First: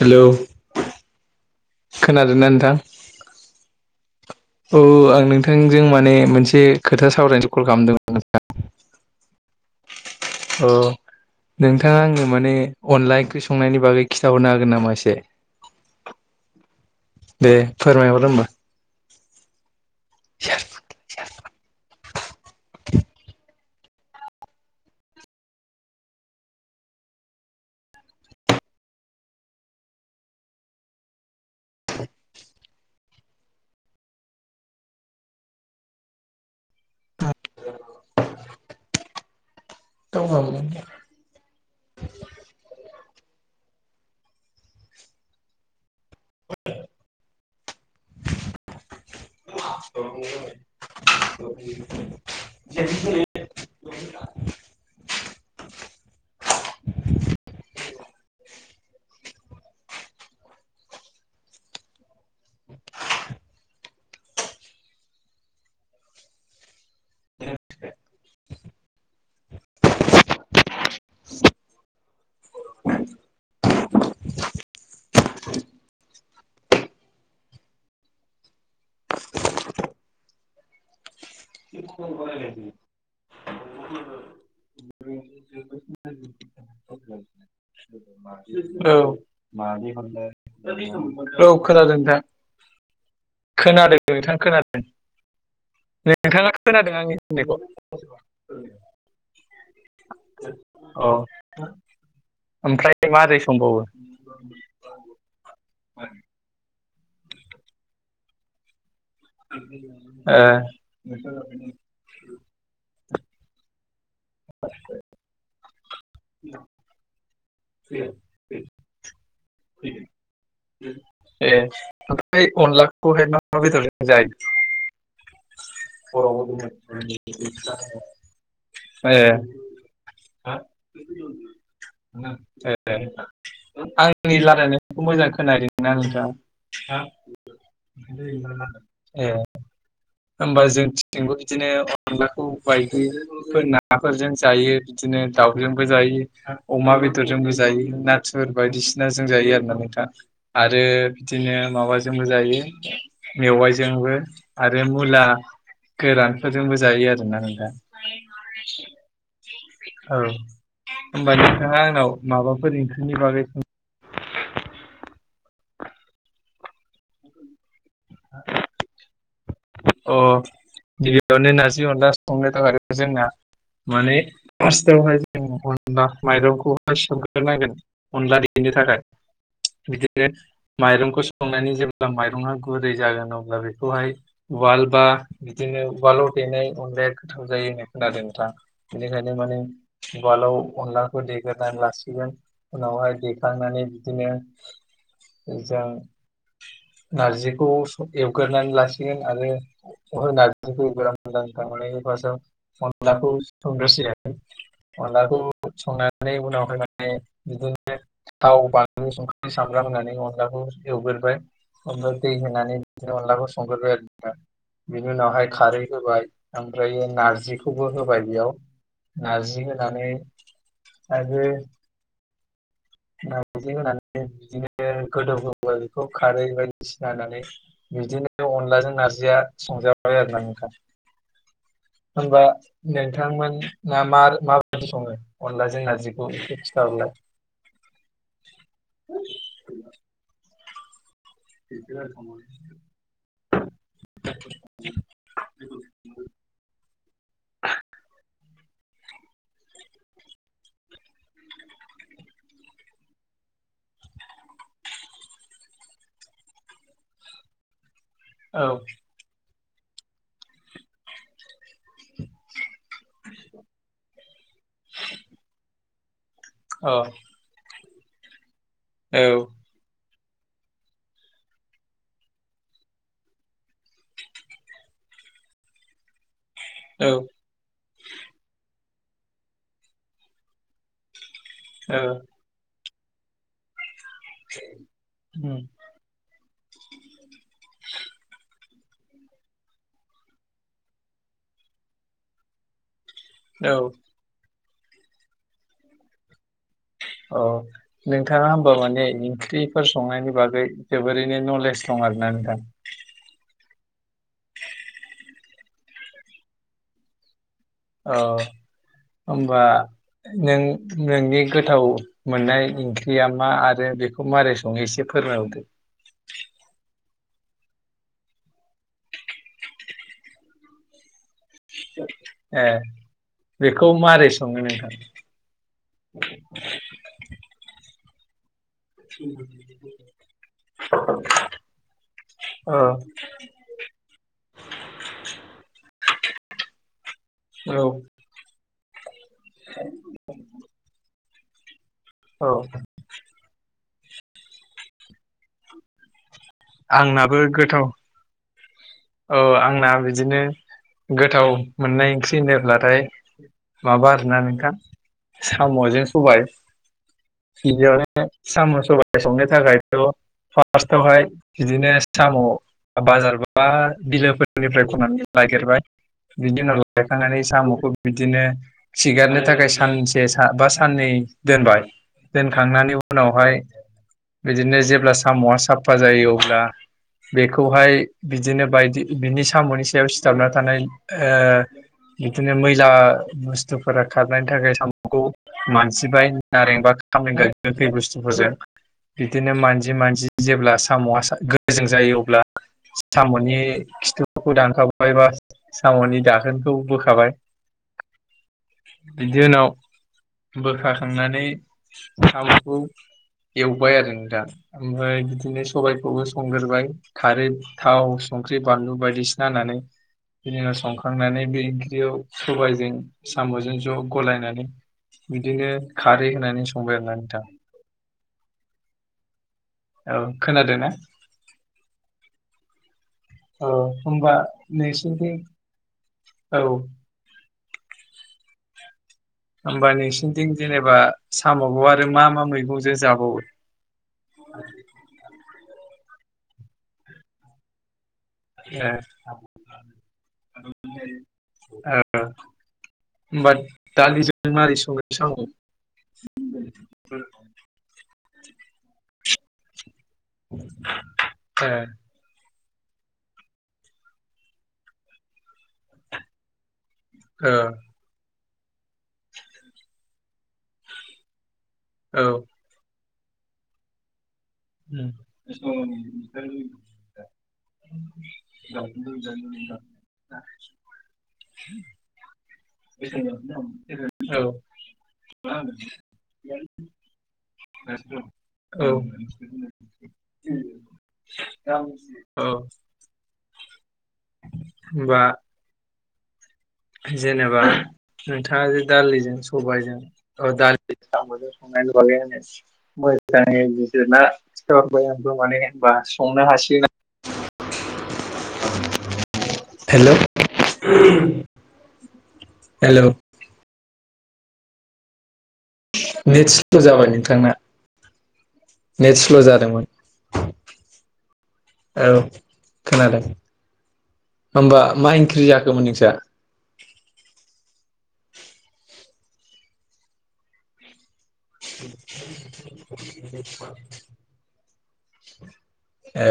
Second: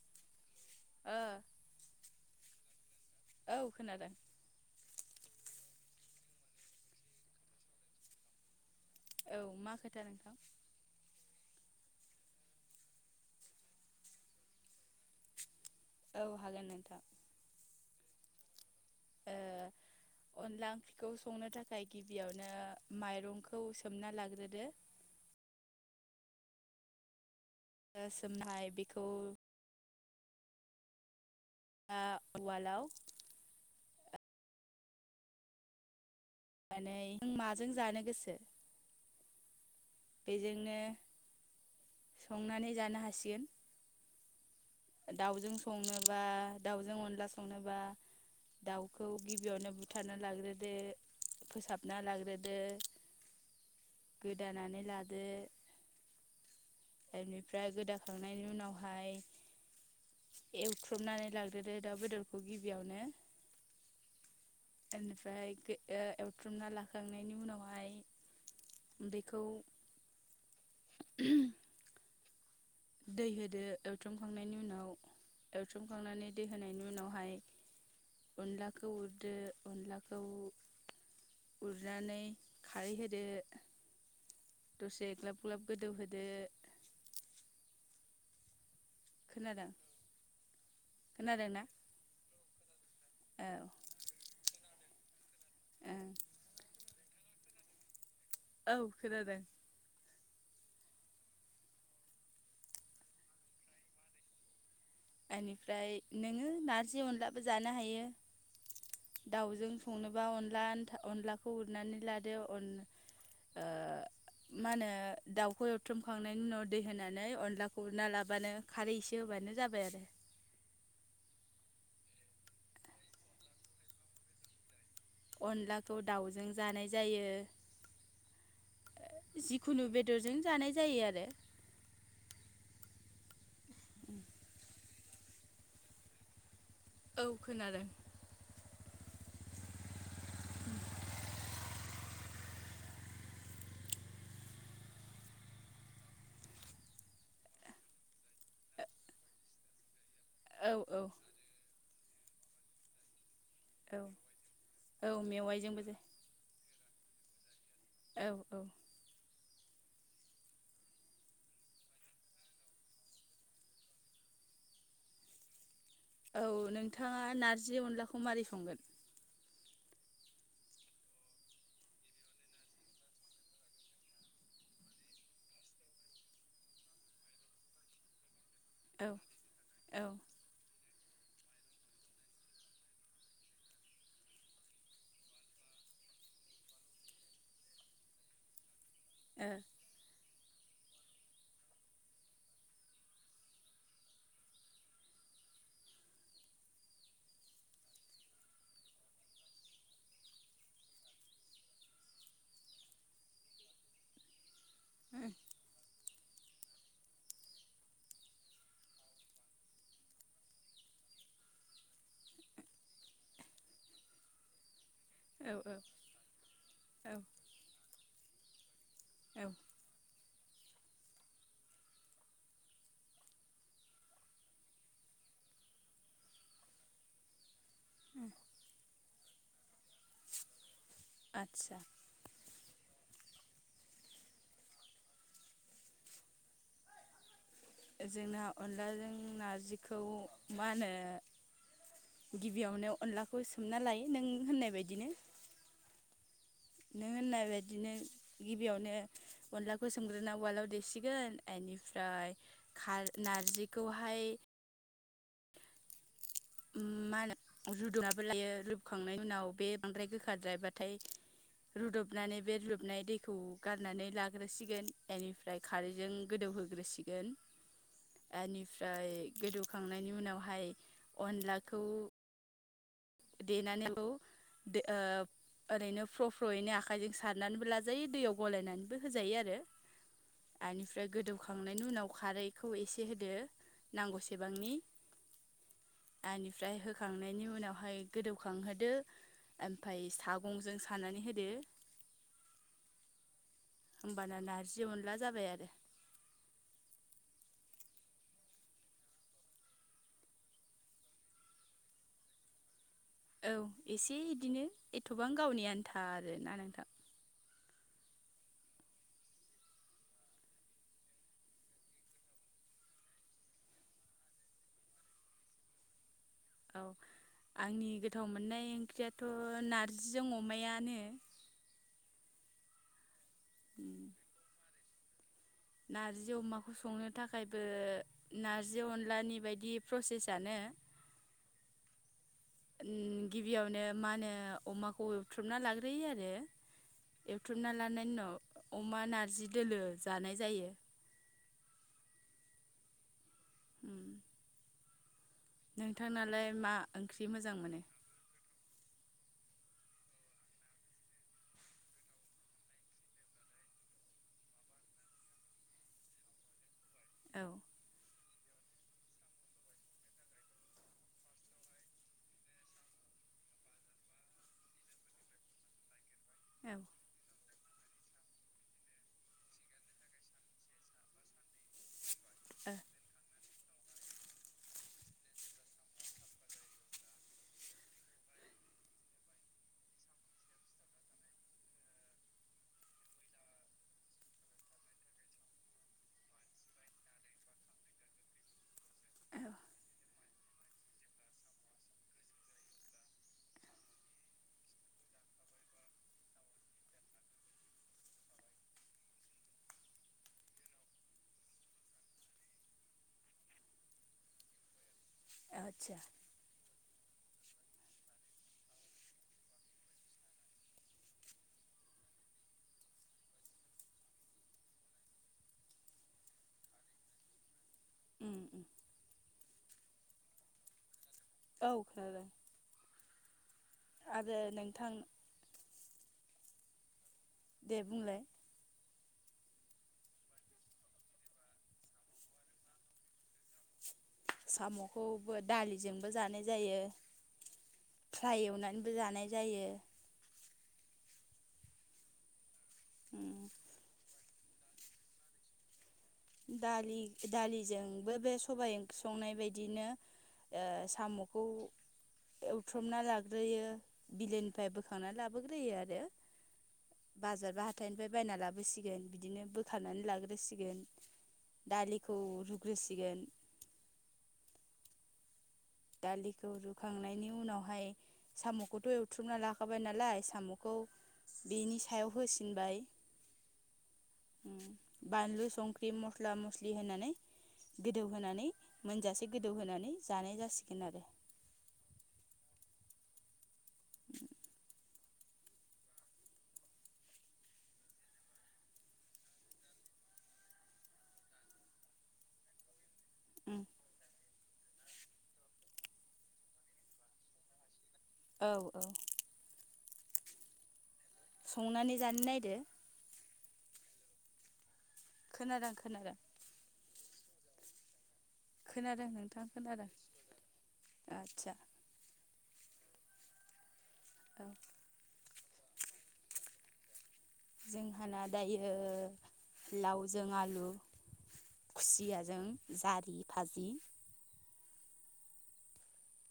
Hello. ओ। खोनादो ना नोंथां। औ खोनादों। औ आं नोंथांजों माने मोनसे खोथा सावरायनोसो कल खालामदोंमोन [unintelligible] औ मा खोथा नोंथां। अ नोंथाङा आंनो माने अनला ओंख्रि संनायनि बागै खिन्थाहरनो हागोन नामा एसे। औ हागोन नोंथां। दे फोरमायहर होमबा। ओ अनला ओंख्रिखौ संनो थाखाय गिबियावनो माइरं खौ सोमना लाग्रोदो। ओ सोमनाय बिखौ। ओ उवालाव मानै नों माजों जानो गोसो। बेजोंनो संनानै जानो हासिगोन दाउजों संनो बा दाउजों अनला संनोबा। दाउखौ गिबियावनो बुथारना लाग्रोदो फोसाबना लाग्रोदो। [unintelligible] गोदानानै लादो। बेनिफ्राय गोदाखांनायनि उनावहाय एवख्रुबनानै लादग्रोदो दाउ बेदरखौ गिबियावनो। एनिफ्रा ओ एवथ्रुमना लाखांनायनि उनावहाय बेखौ। [unintelligible] दै होदो एवथ्रमखांनायनि उनाव एवथ्रोमखांनानै दै होनायनि उनावहाय अनलाखौ उरदो अनलाखौ। उरनानै खारै होदो। दसे ग्लाब-ग्लाब गोजौ होदो। खोनादों औ-औ खोनादोंना खोनादो नोंथां। औ खोनादों नोंथां खोनादों। ओं नोंथाङा खोनादों आंनि होननायखौ। औ खोनादों। अ ओमफ्राय मारै संबावो। [inaudible] एनिफ्राय नोङो नारजि अनलाबो जानो हायो। दाउजों संनोबा ओ अनलानथा अनलाखौ उरनानै लादो अन ओ मा होनो दाउखौ बुथ्रुमखांनायनि उनाव दै होनानै अनलाखौ उरना लाबानो खारै एसे होबानो जाबाय आरो। ए ओमफ्राय अनलाखौहाय मा-मा बेदरजों जायो। अनलाखौ दाउजों जानाय जायो ए जिखुनु बेदरजों जानाय जायो आरो ए आंनि रायलायनायखौ मोजां खोनादोंनाा नोंथाङा औ खोनादों [unintelligible] होमबा जोंथिंबो बिदिनो अनलाखौ बायायो नाफोरजों बिदिनो दाउजोंबो अमा बेदरजोंबो जायो ना ुर बायदिसिनाजों जायो आरो ना नोंथां औ आरो औ बिदिनो माबाजोंबो जायो औ मेवाइजोंबो आरो औ मुला मेवाइजोंबो गोरानफोरजोंबो जायो आरोना नों दा औ औ औ होमबा नोंथाङा आंनाव माबाफोर ओंख्रिनि बागै औ नोंथाङा नारजि अनलाखौ मारै संगोन? अ गिबियावनो नारजि अनला संनाय दं आरो जोंना माने फार्स्टआवहाय जों अनला माइरंखौहाय सोमग्रोनांगोन अनला दैदेननो थाखाय औ औ ओ बिदिनो माइरंखौ संनानै जेब्ला माइरङआ गुरै जागोन अब्ला बेखौहाय उवाल बा बिदिनो उवालाव देनाय अनलाया गोथाव जायो होनना खोनादों नोंथां बेख औ मान गाल अनखौ द लासिग उनावहाय देखांनानै बिदिनो जों नारजिखौ एवगोरानै लासिगोन आरो नार ग मोन मान बास मदाखौ सन्दस अलााखौ संनानै उनाव फैानै बिदिनो थाव बानलु संख्रि सामग्रा होननानै अनलाखौ एवग्रबाय अ दैनानै संग्रबाय आरो बिनि उनावहाय औ खारै होबाय ओमफ्र औ नारजिखौ खौबो होबाय बेयाव औ नारजि होनानै आरो ना बायदि होनानै बिदिनो गोदौहाय बेखौ खारै बायदिसिना होनानै बिदिनो अनलाजों नारजिया संजाबाय आरो ना नखा आदसा होनबा नोंथांमोना म माबायदि सङो अरला ज नजिखौथ अला जोंना अनलाजों खिथाहरलाय नारजिखौ मा होनो गिबियावनो अनलाखौ सोमना लायो नों होननाय बायदिनो नों होननाय बायदिनो गिबियावनो अनलाखौ सोमग्रोना उवालाव देसिगोन बेनिफ्राय नारजिखौहाय मा होनो रुदुाबो लायो औ लोबखांनायनि उनाव बे बांद्राय गोखाराद्रायबाथाय रुदबनानै बे रुदबनाय दैखौ गारनानै लाग्रोसिगोन बेनिफ्राय खारैजों गोदौहोग्रोसिगोन बेनिफ्राय औ गोदौखांनायनि उनावहाय अनलाखौ देनानै ओरैनो फ्र' फ्रयैनो औ आखाइजों सारनानैबो ला जायो दैयाव गलायनानैबो होजायो आरो बेनिफ्राय गोदौखांनायनि औ उनाव खारै खौ एसे होदो नांगौसेबांनि उम बेनिफ्राय बहाय गोदौखांहोदो ओमफफ्राय सागंजों सानानै होदो औ होमबाना नारजि मोनला जाबाय आरो औ नोंथांआ ओमबा माने ओंख्रिफोर संनायनि बागै जोबोरैनो नलेज दं आरो ना नोंथां औ एसे इदिनो एथ'बां गावनि आन्था आरो ना नोंथां औ ओमबा नों नोंनि गोथाव मोननाय ओंख्रिया मा आरो बेखौ माबारै सङो एसे फोरमायरदो औ आंनि गोथाव मोननाय ओंख्रियाथ' नारजिजों अमायानो ओ उम बेखौ मोरै सङो नोंथां नारजि अमाखौ संनो थाखायबो नारजि अनलानि बायदि प्रसेसानो [unintelligible] औ गिबियावनो मा होनो अमाखौ एवथ्रुबना लाग्रोयो आरो एवथुबना औ लानायनि उनाव अमा नारजि दोलो जानाय जायो। औ अम नोंथांनालाय मा ओंख्रि आंनाबो मोजां मोनो। गोथाव औ आंना बिदिनो गोथाव मोननाय ओंख्रि होनोब्लाथाय माबा आरोना नोंथां साम'जों सबाय औ गिबियावनो साम' सबाइ संनो थाखाय थ' फार्सथावहाय बिदिनो साम' बाजारबा बा बिलोफोरनिफ्राय खननानै नागिरबाय बिनि उनाव औ लायखांनानै साम'खौ बिदिनो खिगारनो थाखाय सानसे बा साननै दोनबाय ओ दोनखांनायनि उनावहाय बिदिनो जेब्ला साम'आ साफा जायो अब्ला बेखौहाय बिदिनो बायदि बिनि साम'नि सायाव सिथाबना थानाय ओ बिदिनो मैला बुस्थुफोरा खारनायनि थाखाय साम'खौ मानजिबाय नारेंबा कारजि गोखै बुस्थुफोरजों औ बिदिनो मानजि मानजि जेब्ला साम'आ गोजों जायो अब्ला साम'नि खिथुफोरखौ दानखावबाय बा साम'नि दाखोनखौ बोखाबाय बिनि उनाव बोखाखांनानै साम'खौ एवबाय आरो नोंथां ओमफ्राय बिदिनो आदसा सबायाइखौबो संग्रबाय खारै थाव संख्रि बानलु बायदिसिना होनानै बिनि उनाव संखांनानै बे ओंख्रियाव सबायजों साम'जों ज' गलायनानै बिदिनो खारै होनानै संबाय आरोना नोंथां अम अम औ खोनादोंना औ खोनादों औ होनबा आरो नोंथां नोंसोरनिथिं औ दे बुंलाय होमबा नोंसोरथिं जेनेबा साम'बो आरो मा मा मैगंजो जाबावो। साम'खौबो दालिजोंबो जानाय जायो। फ्राय ए एवनानैबो जानाय जायो। ओ उम होमबा दालिजों मारै संङो साम'खौ दालि दालिजोंबो बे सबाय ओंख्रि संनाय बायदिनो ओ साम'खौ ए एवथुमना लाग्रोयो बिलोनिफ्राय बोखांना लाबोग्रोयो आरो। ओ बाजार बा हाथायनिफ्राय बायना लाबोसिगोन बिदिनो बोखारनानै लाग्रोसिगोन। दालिखौ औ रुग्रोसिगोन अम दालिखौ रुखांनायनि उनावहाय साम'खौथ' एवथ्रुमना लाखाबाय नालाय साम' खौ बेनि सायाव होसिनबाय [unintelligible] अम बानलु संख्रि मस्ला मस्लि होनानै गोदौहोनानै औ मोनजासे गोदौहोनानै जानाय जासिगोन आरो। औ [unintelligible] होमबा जेनेबा नोंथाङा जे दालिजों सबायजों। औ दालि [unintelligible] [unintelligible] संनो हासिना औ औ। हेल' [unintelligible] संनानै जानो नायदो। हेलौ खोनादों खो नेतस्ल' जाबाय नोंथांना। खोनादों नेट स्ल' नोंथां जादोंमोन खोनादों आतसा औ खोनादों औ होमबा मा इंख्रि जाखोमोन नोंसा? जोंहाना दायो लावजों आलु खुसियाजों जारि भाजि ए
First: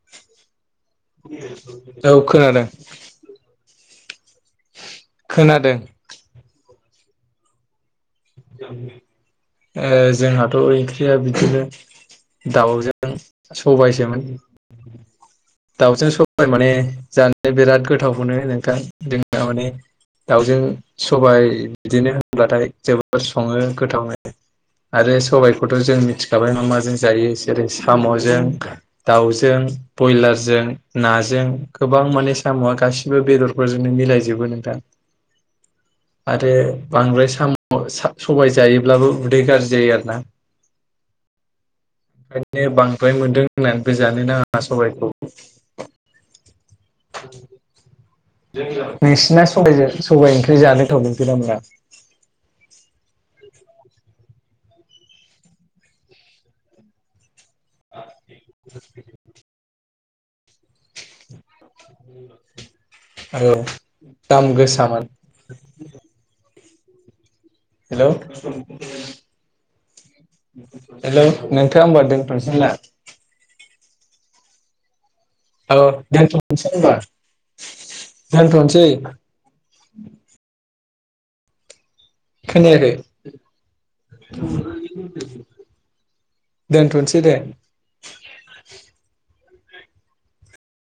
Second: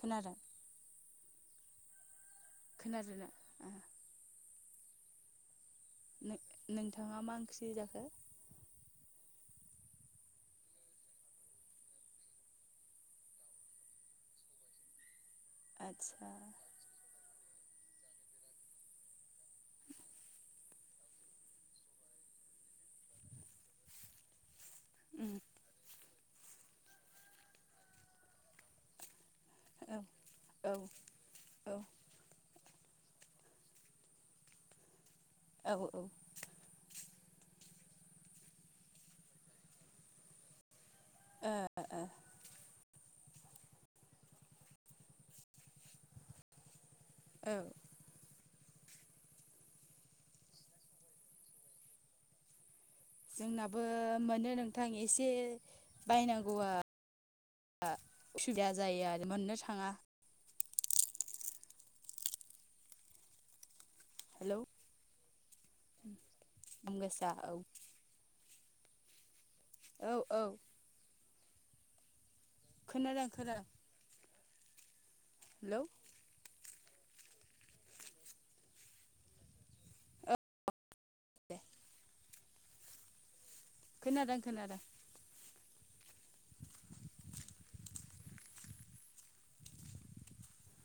खोनादों औ खोनादों खोनादोना आ खोनादों नो-नोंथाङा मा ओंख्रि जाखो? ओ जोंहाथ' ओंख्रिया बिदिनो दाउजों सबायसोमोन दाउजों आदसा सबबाय माने जानो बिराद गोथाव मोनो नोंथां जोंहा माने दाउजों सबाय बिदिनो होनब्लाथाय जोबोद सङो गोथावो आरो सबाय‌ खौथ' जों मिथिखाबाय मा माजों जायो जेरै साम'जों दाउजों औ बयलारजों औ नाजों गोबां माने साम'आ गासिबो बेदरफोरजोंनो मिलायजोबो नोंथां। औ औ। आरो बांद्राय साम' [unintelligible] सबाय जायोब्लाबो उदै गाज्रि जायो आरो ना। ओ ओ। ओंखायनो बांद्राय मोन्दों होननानैबो जानो नाङा सबायखौ। [inaudible] औ नोंसिना सबाइजों सबाइ ओंख्रि जानो [unintelligible] मोना जोंनाबो मोनो नोंथां एसे बायनांगौआ आ उसुबिदा जायो आरो मोननो थाङा। औ दाम गोसामोन। ओम दाम गोसा औ। हेलौ [inaudible] औ औ हेल' नोंथां होनबा दोनथ'सै ना खोनादों खोनादों हेलौ औ दोनथ'नसै होनबा दोनथ'नसै औ दे खोनायाखै खोनादों खोनादों [unintelligible] दोनथ'नसै दे